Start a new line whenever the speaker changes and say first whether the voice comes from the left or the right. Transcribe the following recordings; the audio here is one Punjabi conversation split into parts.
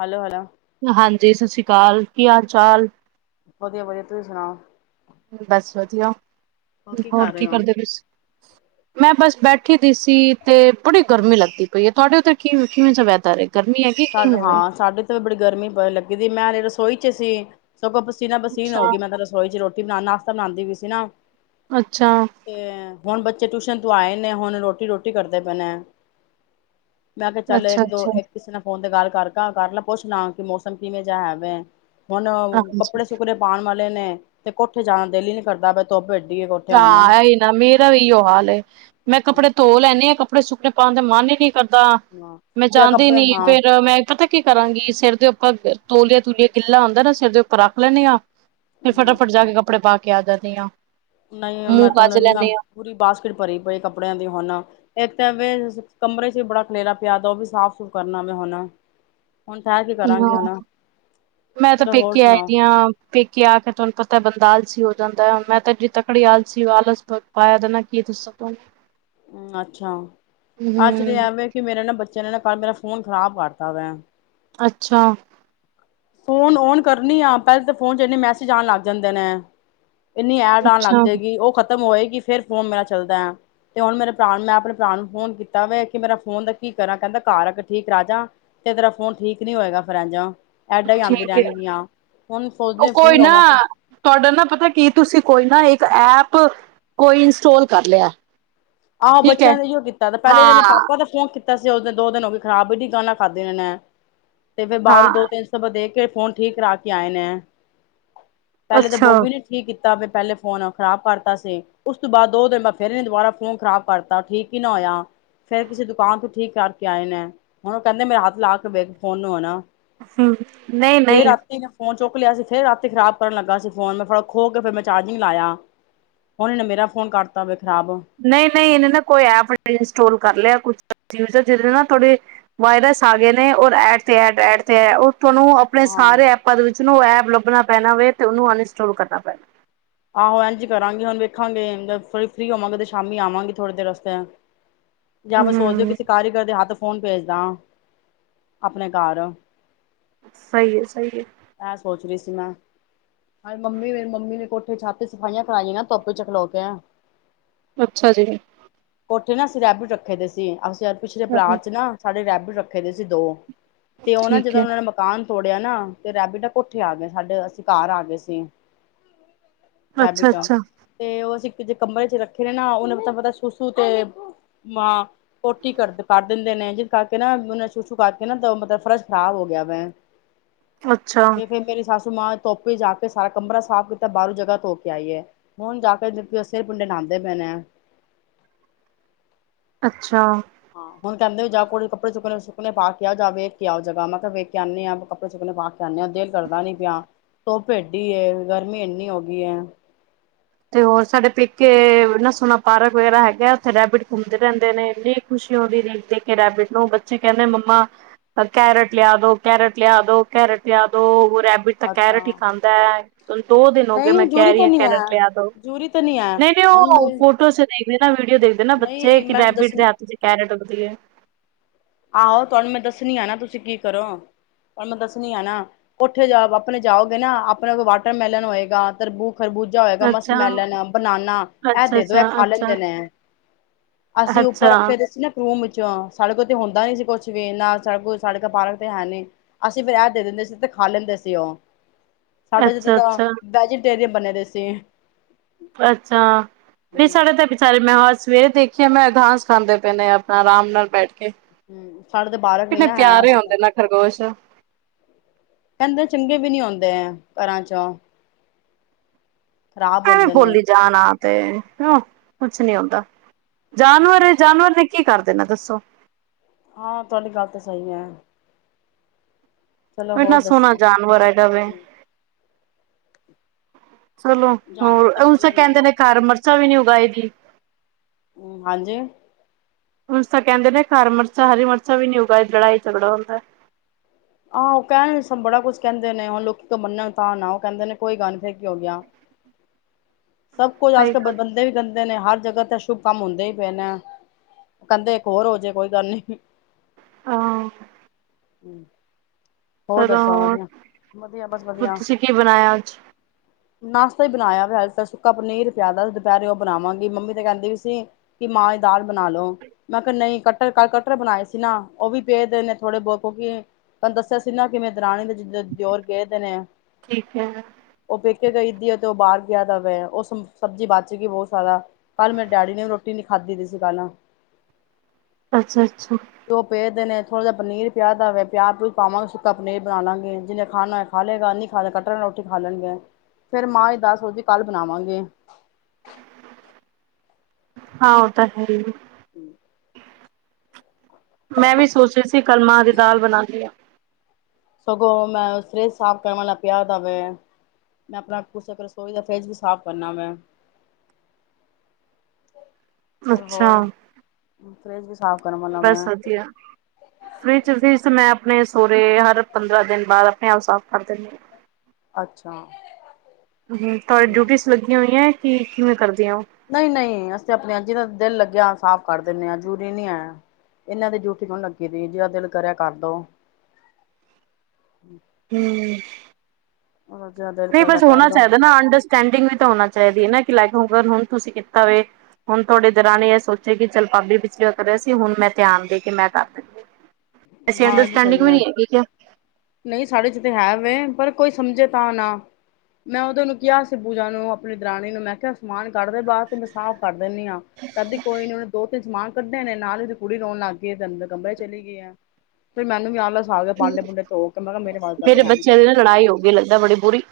left: ਹੈਲੋ-ਹੈਲੋ।
right: ਹਾਂਜੀ, ਸਤਿ ਸ੍ਰੀ ਅਕਾਲ। ਕੀ ਹਾਲ ਚਾਲ?
left: ਵਧੀਆ-ਵਧੀਆ। ਤੁਸੀਂ ਸੁਣਾਓ?
right: ਬਸ ਵਧੀਆ। ਹੋਰ
left: ਕਰ ਰਹੇ
right: ਕੀ
left: ਹੋ
right: ਕਰਦੇ ਪਏ ਸੀ? ਮੈਂ ਬਸ ਬੈਠੀ ਪੀ ਸੀ ਤੇ ਬੜੀ ਗਰਮੀ ਲੱਗਦੀ ਪਈ ਹੈ। ਤੁਹਾਡੇ ਉੱਤੇ ਕਿ ਕਿਵੇਂ ਵਾਈਦਰ ਹੈ।
left: ਸਾਡਾ ਹਾਂ, ਸਾਡੇ ਤੇ ਬੜੀ ਗਰਮੀ ਬਹੁਤ ਲੱਗੀ। ਮੈਂ ਹਲੇ ਰਸੋਈ ਚ ਸੀ। ਸਗੋਂ ਪਸੀਨਾ-ਪਸੀਨ ਹੋ
right: ਅੱਛਾ,
left: ਗਈ, ਮੈਂ ਤਾਂ ਰਸੋਈ ਚ ਰੋਟੀ ਬਣਾਉਣ ਨਾਲ ਬਨਾਉਂਦੀ ਵੀ ਸੀ ਨਾ
right: ਅੱਛਾ,
left: ਤੇ ਹੁਣ ਬੱਚ ਬੱਚੇ ਟਿਊਸ਼ਨ ਤੋਂ ਆਏ ਨੇ। ਹੁਣ ਰੋਟੀ-ਰੋਟੀ ਕਰਦੇ ਪਏ ਨੇ ਮੈਂ ਕਿਹਾ ਚੱਲ
right: ਅੱਛਾ,
left: ਇੱਕ-ਦੋ,
right: ਅੱਛਾ
left: ਇੱਕ ਕਿਸੇ ਨਾਲ ਫੋਨ ਤੇ ਗੱਲ ਕਰ ਕਰ ਲੈ ਪੁੱਛ ਲਾਂ ਕਿ ਮੌਸਮ ਕਿਵੇਂ ਜਾ ਹੈਵੇ ਹੁਣ,
right: ਹਾਂਜੀ।
left: ਕੱਪੜੇ ਸੁੱਕਣੇ ਪਾਉਣ ਵਾਲੇ ਨੇ ਤੇ ਕੋਠੇ ਜਾਣ ਨੂੰ ਦਿਲ ਹੀ ਨੀ ਕਰਦਾ, ਵੀ ਧੁੱਪ ਵਿੱਚ
right: ਹਾਂ, ਇਹ ਹੀ ਨਾ। ਮੇਰਾ ਵੀ ਏਹੀਓ ਹਾਲ ਹੈ। ਮੈਂ ਕੱਪੜੇ ਧੋ ਲੈਨੀ ਆ ਕੱਪੜ ਕੱਪੜੇ ਸੁੱਕਨੇ ਪਾਉਣ ਦਾ ਮਨ ਹੀ ਨਹੀਂ ਕਰਦਾ ਮੈਂ ਜਾਦੀ
left: ਕੱਪੜੇ
right: ਨੀ
left: ਹਾਂ
right: ਫੇਰ ਮੈਂ ਪਤਾ ਕੀ ਕਰਾਂਗੀ ਸਿਰ ਦੇ ਉੱਪਰ ਤੋਲੀਆ ਤੂਲੀਆ ਗਿੱਲਾ ਹੁੰਦਾ ਨਾ ਸਿਰ ਦੇ ਉੱਪਰ ਰੱਖ ਲੈਂਣੀਆਂ ਫ ਫਟਾਫਟ ਜਾ
left: ਅੱਛਾ
right: ਕੇ ਕੱਪੜੇ ਪਾ ਕੇ ਦੀਆਂ
left: ਨਹੀਂ ਮੈਂ ਤਾਂ ਹੂੰ ਇਨਾ ਪੂਰੀ ਬਾਸਕਿਟ ਭਰੀ ਪਈ ਕੱਪੜਿਆਂ ਦੀ ਹੁਣ ਇੱਕ ਤਾਂ ਕਮਰੇ ਚ ਵੀ ਬੜਾ ਕਲੇਰਾ ਪਿਆ ਦਾ ਉਹ ਵੀ ਸਾਫ਼ ਸੁੂਫ਼ ਕਰਨਾ ਵ ਹਣਾ
right: ਹੂੰ ਮੈਂ ਤਾਂ
left: ਚਲੋ ਹੋਰ
right: ਪੇਕੇ
left: ਸੁਣਾਓ
right: ਆਈਆਂ ਹਾਂ ਪੇਕੇ ਆ ਕੇ ਤੁਹਾਨੂੰ ਪਤਾ ਬੰਦਾ ਆਲਸੀ ਜਾਂਦਾ ਮੈਂ ਤਾਂ ਜ ਤਕੜੀ ਆਲਸੀ ਆਲਸ ਪਾਇਆ ਦੇਦਾ ਕੀ ਦੱਸਾ ਤੁਹਾਨੂੰ
left: ਹੂੰ, ਅੱਛਾ ਅੱਜ ਤੇ
right: ਹੂੰ
left: ਐਵੇ ਕਿ ਮੇਰਾ ਨਾ ਬੱਚ ਚ ਇਹਨਾਂ ਕਰ ਮੇਰਾ ਫੋਨ ਖ਼ਰਾਬ ਕਰਤਾ ਵੈਂ
right: ਅੱਛਾ
left: ਫੋਨ ਓਨ ਕਰਨੀ ਆ ਪਹਿਲ ਤਾਂ ਫੋਨ ਚ ਇਨੇ ਮੈਸੇਜ ਆਉਣ ਲੱਗ ਜਾਂਦੇ ਨੇ ਇੰਨੀ ਐ ਡਣ ਲੱਗ
right: ਅੱਛਾ
left: ਜਾਏਗੀ ਉਹ ਖ਼ਤਮ ਹੋਏਗੀ ਫਿਰ ਫੋਨ ਮੇਰਾ ਚੱਲਦਾ ਆ ਤੇ ਹੁਣ ਮੇਰੇ ਭਰਾ ਨੂੰ ਮੈਂ ਆਪਣੇ ਭਰਾ ਨੂੰ ਫੋਨ ਕੀਤਾ ਕਿ ਮੇਰਾ ਫੋਨ ਦਾ ਕੀ ਕਰਾਂ ਕਹਿੰਦਾ ਘਰ ਆ ਠੀਕ ਰਜਾ ਤੇ ਤੇਰਾ ਫੋਨ ਠੀਕ ਨੀ ਹੋਏਗਾ ਫਿਰ ਇੰਝ ਐਡਾਂ ਹੀ ਆਉਂਦੀ
right: ਠੀਕ ਹੈ
left: ਰਹਿਣਗੀਆਂ ਹੁਣ
right: ਉਹ
left: ਸੋਚਦੇ ਫ੍ਰਰੀ
right: ਕੋਈ ਨਾ
left: ਹੋਵਾਂ
right: ਤੁਹਾਡਾ ਨਾ ਪਤਾ ਕੀ ਤੁਸੀਂ ਕੋਈ ਨਾ ਇੱਕ ਐਪ ਕੋਈ ਇੰਸਟੋਲ ਕਰ ਲਿਆ।
left: ਆਹੋ
right: ਠੀਕ ਹੈ
left: ਬੱਚਿਆਂ ਨੇ ਇਓ ਕੀਤਾ ਦਾ, ਪਹਿਲੇ ਇਹਦ ਨੇ ਪਾਪਾ ਦਾ ਫੋਨ ਕੀਤਾ। ਅਸੀਂ ਉਸ ਦਿਨ ਦੋ ਦਿਨ ਹੋ ਗਏ ਖ਼ਰਾਬ ਇਹਨੀ ਗਾਲਾ ਖਾਧੀ ਇਹਨੇ। ਤੇ ਫਿਰ
right: ਹਾਂ
left: ਬਾਹਰੋਂ ਦੋ ਤਿੰਨ ਸੌ ਪ ਦੇ ਕੇ ਫੋਨ ਠੀਕ ਕਰਾ ਕੇ ਆਏ ਨੇ। ਪਹਿਲੇ ਤੇ
right: ਅੱਛਾ
left: ਬੋਵੀ ਨੀ ਠੀਕ ਕੀ ਤਾਂ। ਪਹਿਲੇ ਫੋਨ ਖਰਾਬ ਕਰਤਾ ਸੀ ਉਸ ਤੋਂ ਬਾਅਦ ਦੋ ਦਿਨ ਬਾਅਦ ਫਿਰ ਇਹਨੇ ਦੁਬਾਰਾ ਫੋਨ ਖਰਾਬ ਕਰਤਾ, ਠੀਕ ਹੀ ਨਾ ਹੋਇਆ ਫੇਰ ਕਿਸੇ ਦੁਕਾਨ ਤੋਂ ਠੀਕ ਕਰਕੇ ਆਏ ਨੇ, ਹੁਣ ਕਹਿੰਦੇ ਮੇਰਾ ਹੱਥ ਲਾ ਕੇ ਵੇਖ ਫੋਨ ਨੂੰ ਹੁਣ।
right: ਹ ਨਹੀਂ ਨਹੀਂ।
left: ਫੋਨ ਚੁੱਕ ਲਿਆ ਸੀ, ਫਿਰ ਰਾਤੀ ਖ਼ਰਾਬ ਕਰਨ ਲੱਗਾ ਸੀ ਫੋਨ ਮੈਂ ਫੜ ਖੋ ਕੇ ਫਿਰ ਮੈਂ ਚਾਰਜਿੰਗ ਲਾਇਆ। ਹੁਣ ਇਹਨੇ ਮੇਰਾ ਫੋਨ ਕਰਤਾ ਖਰਾਬ।
right: ਨਹੀਂ ਨਹੀਂ ਇਹਨੇ ਨਾ ਕੋਈ ਐਪ ਇੰਸਟੋਲ ਕਰ ਲਿਆ ਕੁਛ ਯੂਜ਼ਰ ਜਿਹਦੇ ਨਾ ਥੋੜੇ ਵਾਇਰਸ ਆ ਗਏ ਨੇ ਔਰ ਐਡ ਤੇ ਐਡ ਐਡ ਤੇ ਤੁਹਾਨੂੰ ਆਪਣੇ
left: ਹਾਂ
right: ਸਾਰੇ ਐਪਾਂ ਦੇ ਵਿੱਚ ਉਸਨੂੰ ਐਪ ਲੱਭਣਾ ਪੈਣਾ ਵੇ ਤੇ ਉਹਨੂੰ ਅਨਇੰਸਟੋਾਲ ਕਰਨਾ ਪੈਣਾ।
left: ਆਹੋ ਇਂਜ ਕਰਾਂਗੇ ਹੁਣ ਵੇਖਾਂਗੀ ਫਰੀ ਹੋਵਾਂਗੇ ਤੇ ਸ਼ਾਮੀ ਆਵਾਂਗੇ ਥੋੜੀ ਦੇਰ ਅਸਤੇ ਯਾ ਫੇਰ ਸੋਚਦੇ ਹੋ
right: ਹੂੰ
left: ਕਿਸੇ ਕਾਰੀਗਰ ਦੇ ਹੱਥ ਫੋਨ ਭੇਜ ਦਾ ਅਪਣੇ ਘਰ।
right: ਸਹੀ ਹੈ ਸਹੀ ਹੈ।
left: ਪਿਛਲਾ [unintelligible] ਹਾਂ ਮੰਮੀ ਮੇਰੀ ਮੰਮੀ ਵੀ ਕੋ ਤੇ ਛੱਤਈ ਸਫਾਈਆਂ ਕਰਾਈਆਂ ਧੁੱਪ ਚ ਖਲੋ ਕੇ।
right: ਅੱਛਾ ਜੀ।
left: ਕੋਠੇ ਨਾ ਅਸੀਂ ਰੈਬਿਟ ਰੱਖੇ ਦੇ ਸੀ। ਯਾਰ ਪਿਛਲੇ
right: ਚਲੋ
left: ਪਲਾਟ ਚ ਨਾ, ਸਾਡੇ ਰੈਬਿਟ ਰਖ ਰੱਖੇ ਦੇ ਸੀ, ਦੋ। ਤੇ ਉਹ ਨਾ,
right: ਠੀਕ
left: ਜਦੋਂ
right: ਹੈ।
left: ਉਹਨਾਂ ਨੇ ਮਕਾਨ ਛੋੜਿਆ ਨਾ, ਤੇ ਰੈਬਿਟ ਨਾ ਕੋਠੇ ਆ ਗਏ ਸਾਡੇ, ਅਸੀਂ ਘਰ ਆ ਗਏ ਸੀ।
right: ਅੱਛਾ
left: ਰੈਬੀਟਾ,
right: ਅੱਛਾ
left: ਤੇ ਉਹ ਅਸੀ ਜੇ ਕਮਰੇ ਚ ਰੱਖੇ ਨਾ, ਉਹਨੇ ਮਲਬ ਸੁਸੂ ਤੇ ਮਾਂ ਪੋਟੀ ਕਰ ਕਰ ਦਿੰਦੇ ਨੇ, ਜਿਸ ਕਰਕੇ ਨਾ ਉਹੇ ਸੁਸੂ ਕਰਕੇ ਨਾ, ਮਤਲਬ ਫਰਸ਼ ਖਰਾਬ ਹੋ ਗਿਆ ਵੈ।
right: ਅੱਛਾ।
left: ਸਮਾਂ [unintelligible] ਧੋਪ ਜਾ ਕੇ, ਸਾਰਾ ਕਮਰਾ ਸਾਫ਼ ਤਾਂ ਬਾਹਰੋਂ ਜਗ੍ਹਾ ਧੋ ਕੇ ਆਈ ਏ। ਹੁਣ ਜਾ ਕੇ ਸਿਰ ਪਿੰਡ ਨਾਹਂਦੇ ਪਏਣੇ।
right: ਅੱਛਾ।
left: ਹਾਂ, ਹੁਣ ਕਹਿੰਦੇ ਵੀ ਜਾ ਕੋੜੇ ਕੱਪੜੇ ਸੁੁੱਕਣੇ ਸੁੱਕਣੇ ਪਾ ਕੇ ਆ, ਜਾ ਵੇਖ ਕੇ ਆ ਜਗ੍ਹਾ, ਮੈਂ ਕਿਹਾ ਵੇਖ ਕੇ ਆਨੀ ਆ, ਕੱਪੜੇ ਸੁੱਕਣੇ ਪਾ ਕੇ ਆਣੇ ਆ, ਦਿਲ ਕਰਦਾ ਨੀ ਪਿਆ। ਧੁੱਪ ਏਡੀ ਏ, ਗਰਮੀ ਇੰਨੀ ਹੋ ਗਈ ਏ।
right: ਤੇ ਹੋਰ, ਸਾਡੇ ਪੇਕੇ ਇੰਨਾ ਸੋਹਣਾ ਪਾਰਕ ਵਗੈਰਾ ਹੈਗਾ। ਉੱਥੇ ਰੈਬਿਟ ਘੁੰਮਦੇ ਰਹਿੰਦੇ ਨੇ, ਇੰਨੀ ਖੁਸ਼ੀ ਹੁੰਦੀ ਦੇਖ ਦੇਖ ਕੇ ਰੈਬਿਟ ਨੂੰ, ਬੱਚੇ ਕਹਿੰਦੇ ਮੰਮਾ ਕੈਰਟ ਲਿਆ ਦੋ, ਕੈਰਟ ਲਿਆ ਦੋ, ਕੈਰਟ ਲਿਆ ਦੋ। ਰੈਬਿਟ ਤਾਂ
left: ਅੱਛਾ
right: ਕੈਰਟ ਹੀ ਖਾਂਦਾ। ਹੁੰਨ ਦੋ ਦਿਨ ਹੋ ਗਏ,
left: ਨਹੀਂ
right: ਮੈਂ ਕਹਿ
left: ਜੂਰੀ
right: ਰਹੀ
left: ਤਾਂ
right: ਹਾਂ
left: ਨਹੀਂ ਹੈ
right: ਕੈਰਟ
left: ਜੂਰੀ ਤਾਂ ਨਹੀਂ ਹੈ
right: ਨਹੀਂ-ਨਹੀਂ
left: ਹੁਣ
right: ਉਹ ਫੋਟੋ ਚ ਦੇਖਦੇ ਨਾ ਵੀਡੀਓ ਦੇਖਦੇ ਨਾ ਬੱਚੇ
left: ਨਹੀਂ ਮੈਂ ਦੱਸ
right: ਰੈਬਿਡ ਦੇ ਹੱਥ ਚ ਕੈਰਟ ਉੱਗਦੀ ਹੈ।
left: ਆਹੋ ਤੁਹਾਨੂੰ ਮੈਂ ਦੱਸਣੀ ਆ ਨਾ ਤੁਸੀਂ ਕੀ ਕਰੋ। ਤੁਾਨੂੰ ਮੈਂ ਦੱਸਣੀ ਆ ਨਾ ਕੋਠੇ ਜਾ ਆਪਣੇ ਜਾਓਗੇ ਨਾ, ਆਪਣੇ ਕੋਲ ਵਾਟਰਮੈਲਨ ਹੋਏਗਾ ਤਬੂ ਖਰਬੂਜਾ ਹੋਏਗਾ, ਮਸਤ
right: ਅੱਛਾ
left: ਮੈਲੈਣ,, ਬਨਾਨਾ ਇਹ
right: ਅੱਛਾ
left: ਦੇ ਦੋ
right: ਅੱਛਾ
left: ਇਹ ਖਾ
right: ਅੱਛਾ
left: ਲੈਂਦੇ ਨੇ। ਅਸੀਂ ਉੱਪਰ
right: ਅੱਛਾ
left: ਰੱਖੇ ਦੇ ਸੀ ਨਾ ਕੂਮ ਵਿੱਚ ਸਾਡੇ ਕੋ ਹੁੰਦਾ ਨੀ ਸੀ ਕੁਛ ਵੀ ਨਾ ਸ ਸਾਡੇ ਘਰ ਪਾਰਕ ਤੇ ਹੈ ਨੀ, ਅਸੀਂ ਫਿਰ ਇਹ ਦੇ ਦਿੰਦੇ ਸੀ ਤੇ ਖਾ ਲੈਂਦੇ ਸੀ ਉਹ। ਸਾਡੇ ਜਿੱਦਾਂ
right: ਅੱਛਾ
left: ਦਾ
right: ਅੱਛਾ
left: ਵੈਜੀਟੇਰੀਅਨ ਬਣੇ ਦੇ ਸੀ।
right: ਅੱਛਾ ਨਹੀਂ
left: ਹੂੰ
right: ਸਾਡੇ ਤੇ ਬੇਚਾਰੇ ਮੈਂ ਸਵੇਰੇ ਦੇਖੀਏ ਮੈਂ ਘਾਸ ਖਾਂਦੇ ਪਏ ਨੇ ਆਪਣਾ ਆਰਾਮ ਨਾਲ ਬੈਠ ਕੇ
left: ਹਮ ਸਾਡੇ ਤੇ ਬਾਰਕ ਨੀ
right: ਕਿੰਨੇ
left: ਨਾ ਹੈ
right: ਪਿਆਰੇ
left: ਅਸੀਂ ਤਾਂ,
right: ਹੁੰਦੇ ਨਾ ਖਰਗੋਸ਼।
left: ਕਹਿੰਦੇ ਚੰਗੇ ਵੀ ਨੀ ਹੁੰ ਘਰਾਂ ਚ। ਖਰਾਬ
right: ਐਵੇਂ
left: ਹੁੰਦੇ ਨੇ।
right: ਬੋਲੀ ਜਾਣ ਆ ਤੇ ਕੁਛ ਨੀ ਹੁੰਦਾ। ਜਾਨਵਰ ਏ ਜਾਨਵਰ ਨੇ ਕੀ ਕਰ ਦੇਨੇ ਦੱਸੋ?
left: ਹਾਂ, ਤੁਹਾਡੀ ਗੱਲ ਤਾਂ ਸਹੀ ਹੈ। ਚਲੋ
right: ਉਹ
left: ਹੋਰ
right: ਇੰਨਾ ਸੋਹਣਾ
left: ਦੱਸੋ
right: ਜਾਨਵਰ ਹੈਗਾ ਵੇ।
left: ਹੂੰ,
right: ਚਲੋ ਹੋਰ ਉਂਜ ਤੇ ਕਹਿੰਦੇ ਨੇ ਘਰ ਮਿਰਚਾਂ ਵੀ ਨੀ ਉਗਾਈ ਦੀ।
left: ਹਾਂਜੀ?
right: ਉੰਝ ਤਾਂ ਕਹਿੰਦੇ ਨੇ ਹਰ ਮਿਰਚਾਂ, ਹਰੀ ਮਿਰਚਾਂ ਵੀ ਨੀ ਊਗਾ ਲੜਾਈ ਝਗੜਾ ਹੁੰਦਾ।
left: ਆਹੋ ਉਹ ਕਹਿਣ ਬੜਾ ਕੁਝ ਕਹਿੰਦੇ ਨੇ, ਹੁਣ ਲੋਕੀ ਮੰਨਣ ਤਾਂ ਨਾ ਉਹ ਕਹਿੰਦੇ ਨੇ ਕੋਈ ਗੱਲ ਨੀ ਫਿਰ ਕਿ ਹੋ ਗਿਆ। ਸਭ ਕੁਝ ਆਜ
right: ਸਹੀ
left: ਕਲ
right: ਗੱਲ
left: ਬੰਦੇ ਵੀ ਗੰ ਕਿੰਦੇ ਨੇ ਹਰ ਜਗ੍ਹਾ ਤੇ ਸ਼ੁਭ ਕੰਮ ਹੁੰਦੇ ਹੀ ਪਏ ਨੇ ਕਹਦੇ ਇੱਕ ਹੋਰ ਹੋ ਜੇ ਕੋਈ ਗੱਲ ਨੀ।
right: ਆਹ।
left: ਹਮ
right: ਚਲੋ ਹੋਰ
left: ਵਧੀਆ ਬਸ ਵਧੀਆ
right: ਤੁਸੀਂ ਕੀ ਬਣਾਇਆ ਅੱਜ।
left: ਨਾਸ਼ਤਾ ਹੀ ਬਣਾਇਆ ਵ ਸੁੱਕਾ ਪਨੀਰ ਪਿਆਦਾ ਦੁਪਹਿਰੇ ਉਹ ਬਣਾਵਾਂਗੀ ਮੰਮੀ ਤੇ ਕਹਿੰਦੀ ਵੀ ਸੀ ਕਿ ਮਾਂ ਦੀ ਦਾਲ ਬਣਾ ਲੋੋ ਮੈਂ ਕਿਹਾ ਨਹੀਂ ਕਟਰ ਕੱਲ ਕਟਰ ਬਣਾਏ ਸੀ ਨਾ ਉਹ ਵੀ ਪੇਦੇ ਨੇ ਥੋੜੇ ਬਹੁਤ ਕਿਉਂਕਿ ਤੈਨੂੰ ਦੱਸਿਆ ਸੀ ਨਾ ਕਿ ਮੇਰੀ ਦਰਾਣੀ ਦੀ [unintelligible] ਦਿਓਰ ਕਹਿ ਦੇਨ ਆ
right: ਠੀਕ ਹੈ
left: ਉਹ ਪੈ ਕੇ ਗਈਦੀ ਆ ਤੇ ਉਹ ਬਾਹਰ ਗਿਆ ਤਾਂ ਵੈਂ ਉਹ ਸ ਸਬਜ਼ੀ ਬਚ ਗਈ ਬਹੁਤ ਸਾਰਾ ਕੱਲ੍ਹ ਮੇਰੇ ਡੈਡੀ ਨੇ ਵੀ ਰੋਟੀ ਨੀ ਖਾਧੀ ਦੀ ਸੀ ਕੱਲ।
right: ਅੱਛਾ ਅੱਛਾ
left: ਤੇ ਉਹ ਪਏ ਦੇ ਨੇ। ਥੋੜਾ ਜਿਹਾ ਪਨੀਰ ਪਿਆ ਦਾ ਵੇ। ਪਿਆਜ ਪਿਊਜ ਪਾਵਾਂਗੇ ਸੁੱਕਾ ਪਨੀਰ ਬਣਾ ਲਾਂਘੇ ਜਿਨੇ ਖਾਣਾ ਹੈ ਖਾ ਲਏਗਾ ਨੀ ਖਾ ਲ ਕੱਟਣ ਵਾਲ ਰੋਟੀ ਖਾ ਲੈਣਗੇ ਫੇਰ ਮਾਂ ਮਾਂ ਦੀ ਦਾਲ ਸੋਚਦੀ ਕੱਲ ਬਣਾਵਾਂਗੀ।
right: ਹਾਂ ਉਹ ਤਾਂ ਹੈ ਹੀ।
left: ਹਮ
right: ਮੈਂ ਵੀ ਸੋਚਹੀ ਸੀ ਕਲ ਮਾਂ ਦੀ ਦਾਲ ਬਣਾਨੀ ਆ।
left: ਸਗੋਂ ਮੈਂ ਫਰਿਜ ਸਾਫ਼ ਕਰਨ ਵਾਲਾ ਪਿਆ ਦਾ ਵੈ ਮੈਂ ਆਪਣਾ ਰਸੋਈ ਦਾ ਫਰਿੱਜ ਵੀ ਸਾਫ਼ ਕਰਨਾ ਵੈ। ਚੱਲ
right: ਅੱਛਾ
left: ਹੋਰ ਫ [inaudible]
right: ਬਸ ਵਧੀਆ, ਫ੍ਰਿਜ ਫਿਰ ਮੈਂ ਆਪ ਆਪਣੇ ਸਹੁਰੇ ਹਰ ਪੰਦਰਾਂ ਦਿਨ ਬਾਅਦ, ਆਪਣੇ ਆਪ ਸਾਫ਼ ਕਰ ਦਿੰਦੇ ਆ।
left: ਅੱਛਾ,
right: ਹੂੰ ਤੁਹਾਡੀ ਡਿਊਟੀਜ਼ ਲੱਗੀਆਂ ਹੋਈਆਂ ਕਿ ਕਿਵੇਂ ਕਰਦੀਆਂ ਹੋ?
left: ਨਹੀਂ -ਨਹੀਂ ਅਸੀ ਤੇ ਆਪਣ ਜਿਹਦਾ ਦਿਲ ਲੱਗਿਆ ਸਾਫ਼ ਕਰ ਦਿੰਦੇ ਆਂ, ਜ਼ੂਰੀ ਨੀ ਆਇਆ, ਇਹਨਾਂ ਦੀ ਜੂਠੀ ਕਿਣ ਲੱਗੀ ਤ ਜਿ ਦਿਲ ਕਰਿਆ ਕਰਦੋ।
right: ਹਮ।
left: ਜਿਹਦਾ ਦਿਲ
right: ਨਹੀਂ
left: ਕਰਦਾ
right: ਬਸ
left: ਕਰ
right: ਹੋਣਾ
left: ਲਓ
right: ਚਾਹੀਦਾ ਨਾ, ਅੰਡਰਸਟੈਂਡਿੰਗ ਵੀ ਤਾਂ ਹੋਣਾ ਚਾਹੀਦੀ ਹੈ ਨਾ। ਲੱਗ ਹੋਗ ਹੁਣ ਤੁਸੀਂ ਕੀਤਾ ਵੇ, ਹੁਣ ਤੁਹਾਡੇ ਦੇਰਾਨੀ ਨੇ ਇਹ ਸੋਚਿਆ ਕਿ, ਚੱਲ ਪਾਬੀ ਪਿਛਲੀ ਵ ਕਰ ਰਿਹਾ ਸੀ ਹੁਣ ਮੈਂ ਧਿਆਨ ਦੇ ਕੇ ਮੈਂ ਕਰ ਦ
left: ਹਾਂ, ਇਹ ਵੀ ਸਹੀ ਆ। ਨਹੀਂ ਸਾਡੇ ਚ ਤੇ ਹੈ ਵ ਪਰ ਕੋਈ ਸਮਝੇ ਤਾਂ ਨਾ, ਮੈਂ ਉਹਦੇ ਨੂੰ ਕਿਹਾ ਸਿ ਪੂਜਾ ਨੂੰ, ਆਪਣੀ ਦਰਾਣੀ ਨੂੰ ਮੈਂ ਕਿਹਾ ਸਮਾਨ ਕਦੇ ਬਾਅਦ ਤੇ ਮੈਂ ਸਾਫ਼ ਕਰ ਦਿੰਨੀ ਆਂ, ਕਦੀ ਕੋਈ ਨੀ ਉਹਨੇ ਦੋ ਤਿੰਨ ਸਮਾਨ ਕੱਢੇ ਨੇ, ਨਾਲ ਹੀ ਤੇ ਕੁੜੀ ਰੋਣ ਲੱਗ ਗਈਏ, ਤੈ ਅੰਦਰ ਕਮਰੇ ਚਲੇ ਗਈਆਂ। ਤੇ ਮੈਨੂੰ ਵੀੱ ਖਾ ਕੇ, ਭਾਂਡੇ -ਭੂੰਡੇ ਧੋ ਕੇ, ਮੈਂ ਕਿਹਾ ਮੇਰੇ ਵਾਸਦਾ ਤੇ ਹੈ ਨੀ ਤ
right: ਬੱਚਿਆਂ ਦੀ ਨਾ
left: ਪਹਿਣਾ
right: ਲੜਾਈ ਹੋ ਗਈ ਲੱਗਦਾ ਬੜੀ ਬੁਰੀ।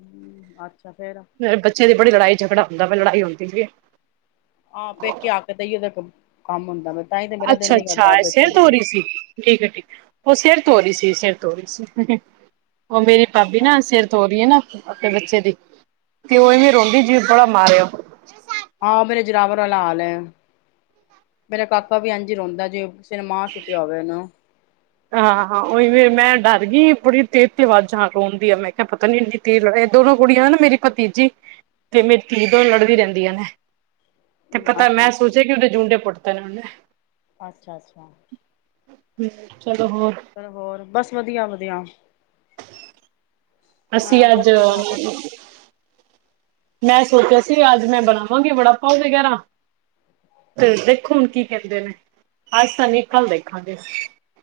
left: ਹਮ, ਅੱਛਾ। ਫੇਰ
right: ਬੱਚੇ ਦੀ ਬੜੀ ਲੜਾਈ ਝਗੜਾ ਹੁੰਦਾ ਵੇ, ਲੜਾਈ ਹੁੰਦੀ ਠੀਕ ਹੈ।
left: ਹਾਂ ਪੇਕੇ ਆ ਕੇ, ਤਾਂ ਹੀ ਉਹਦਾ ਇੱਕ ਕੰਮ ਹੁੰਦਾ ਵ
right: ਅੱਛਾ -ਅੱਛਾ ਸਿਰ ਧੋ ਰਹੀ ਸੀ, ਠੀਕ ਹੈ, ਠੀਕ ਉਹ ਸਿਰ ਧੋ ਰਹੀ ਸੀ, ਸਿਰ। [unintelligible] ਉਹ ਮੇਰੀ ਭਾਬੀ ਨਾ
left: ਅੱਛਾ
right: ਸਿਰ ਧੋ ਰਹੀ ਹੈ ਨਾ। ਆਪਣੇ ਬੱਚੇ ਦੀ ਤੇ, ਓਵੇ ਰੋਂਦੀ ਜੀ ਬਲਾ ਮਾਰਿਆ। ਜ [inaudible]
left: ਆਹੋ ਮੇਰੇ ਜਰਾਵਰ ਵਾਲਾ ਹਾਲ ਹੈ, ਮੇਰਾ ਕਾਕਾ ਵੀ ਇੰਝ ਰੋਂਦਾ ਜੇ ਸਿਨਮਾਂ ਛੁੱਟੀ ਹੋਵੇ ਨਾ [inaudible]
right: ਹਾਂ ਹਾਂ ਉਓਹੀ ਮੈਂ ਡਰ ਗਈ, ਬੜੀ ਤੇਜ਼ ਤੇ ਆਵਾਜ਼ਾਂ ਰੋਣ ਦੀ ਆ ਮੈਂ ਕਿਹਾ, ਪਤਾ ਨੀ ਇੰਨੀ ਤੇਜ਼ ਲੜ ਦੋਨੋ ਕੁੜੀਆਂ ਨਾ ਮੇਰੀ ਭਤੀਜੀ ਤੇ ਮੇਰੀ ਧੀ ਦੋਨੋਂ ਲੜਦੀ ਰਹਿੰਦੀਆਂ ਨੇ। ਤੇ ਪਤਾ
left: ਅੱਛਾ
right: ਮੈਂ
left: ਅੱਛਾ
right: ਸੋਚਿਆ ਕਿ, ਉਹਦੇ ਜੂੰਡੇ ਪੁੱਟਦੇ ਨੇ ਉਹਨੇ।
left: ਅੱਛਾ
right: ਚਲੋ ਹੋਰ
left: ਚੱਲ ਹੋਰ, ਬਸ ਵਧੀਆ- ਵਧੀਆ। ਮੈਂ
right: ਅਸੀਂ ਅੱਜ
left: ਕੋਠੇ ਜਾਵਾਂ
right: ਮੈਂ ਸੋਚਿਆ ਸੀ, ਅੱਜ ਮੈਂ ਬਣਾਵਾਂਗੀ ਬੜਾ ਪਾਓ ਵਗੈਰਾ, ਤੇ ਦੇਖੋ ਹੁਣ ਕੀ ਕਹਿੰਦੇ ਨੇ, ਅੱਜ ਤਾਂ ਨੀ, ਕੱਲ ਦੇਖਾਂਗੇ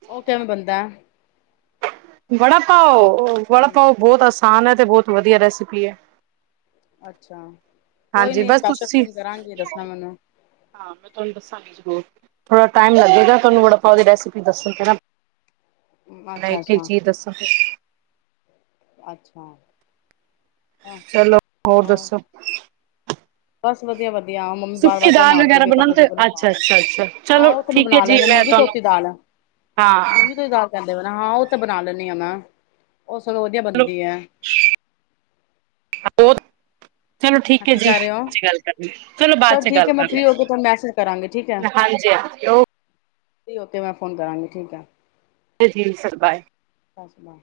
left: ਉਹ, ਕਿਵੇਂ ਬੰਦਾ।
right: ਬੜਾ ਪਾਓ। ਉਹ ਵੜਾ
left: ਹੂੰ
right: ਪਾਓ ਬਹੁਤ ਅ ਆਸਾਨ ਹੈ ਤੇ ਬਹੁਤ ਵਧੀਆ ਰੈਸਿਪੀ ਹੈ
left: ਅੱਛਾ ਕੋਈ
right: ਹਾਂਜੀ
left: ਨੀ
right: ਬਸ
left: ਸਪੈਸ਼ਲ
right: ਤੁਸੀ
left: ਫੋਨ ਕਰਾਂਗੀ ਦੱਸਣਾ ਮੈਨੂੰ
right: ਹਾਂ ਮੈਂ ਤੁਹਾਨੂੰ ਦੱਸਾਂਗੀ ਜ਼ਰੂਰ ਥੋੜ੍ਹਾ ਟਾਇਮ ਲੱਗੇਗਾ ਤੁਹਾਨੂੰ ਵੜਾ ਪਾਓ ਦੀ ਰੈਸਿਪੀ ਦੱਸਣ ਤੇ ਨਾ ਮ
left: ਅੱਛਾ
right: ਇੱਕ ਇੱਕ
left: ਅੱਛਾ
right: ਚੀਜ ਦੱਸੋ ਗਈ
left: ਅੱਛਾ
right: ਚਲੋ ਹੋਰ ਦੱਸੋ
left: ਬਸ ਵਧੀਆ ਵਧੀਆ ਮੰਮੀ ਬਾਰ
right: ਸੁੱਕੀ
left: ਵਜਾ
right: ਦਾਲ
left: ਮਾਰਦੀ
right: ਵਗੈਰਾ
left: ਵੀ ਕੱਪੜੇ
right: ਬਣਾਉਂਦੇ
left: ਸੁੱਕਣ
right: ਹੋ?
left: ਪਾ
right: ਅੱਛਾ ਅੱਛਾ ਅੱਛਾ ਚਲੋ
left: ਆਉ ਉਹ ਤਾ
right: ਠੀਕ ਹੈ
left: ਬਣਾ
right: ਜੀ
left: ਲੈਣੇ
right: ਮੈਂ
left: ਮੂੰਗੀ
right: ਤੁਹਾਨੂੰ
left: ਧੋਤੀ ਦਾਲ
right: ਹਾਂ
left: ਮੂੰਗੀ ਧੋਤੀ ਦਾਲ ਕਹਿੰਦੇ ਵ ਹਾਂ ਉਹ ਤਾਂ ਬਣਾ ਲੈਂਦੀ ਆ ਮੈਂ ਉਹ ਸਗੋਂ ਵਧੀਆ
right: ਚਲੋ
left: ਬਣਦੀ ਹੈ
right: ਉਹ ਚਲੋ
left: ਹਾਂ
right: ਠੀਕ ਹੈ
left: ਕੀ
right: ਜੀ
left: ਕਰ ਰਹੇ ਹੋ
right: ਗੱਲ ਕਰ ਚਲੋ ਬਾਅਦ
left: ਚਲ
right: ਚ
left: ਠੀਕ
right: ਗੱਲ
left: ਹੈ ਮੈਂ
right: ਕਰ
left: ਫਰੀ ਹੋ ਕੇ ਤੁਹਾਨੂੰ ਮੈਸੇਜ ਕਰਾਂਗੀ ਠੀਕ ਹੈ
right: ਲ ਹਾਂਜੀ ਹਾਂਜੀ
left: ਫਰੀ ਹੋ ਕੇ ਮੈਂ ਫੋਨ ਕਰਾਂਗੀ ਠੀਕ ਆ
right: ਜਧੀਮ ਸਏ
left: ਬਸਮ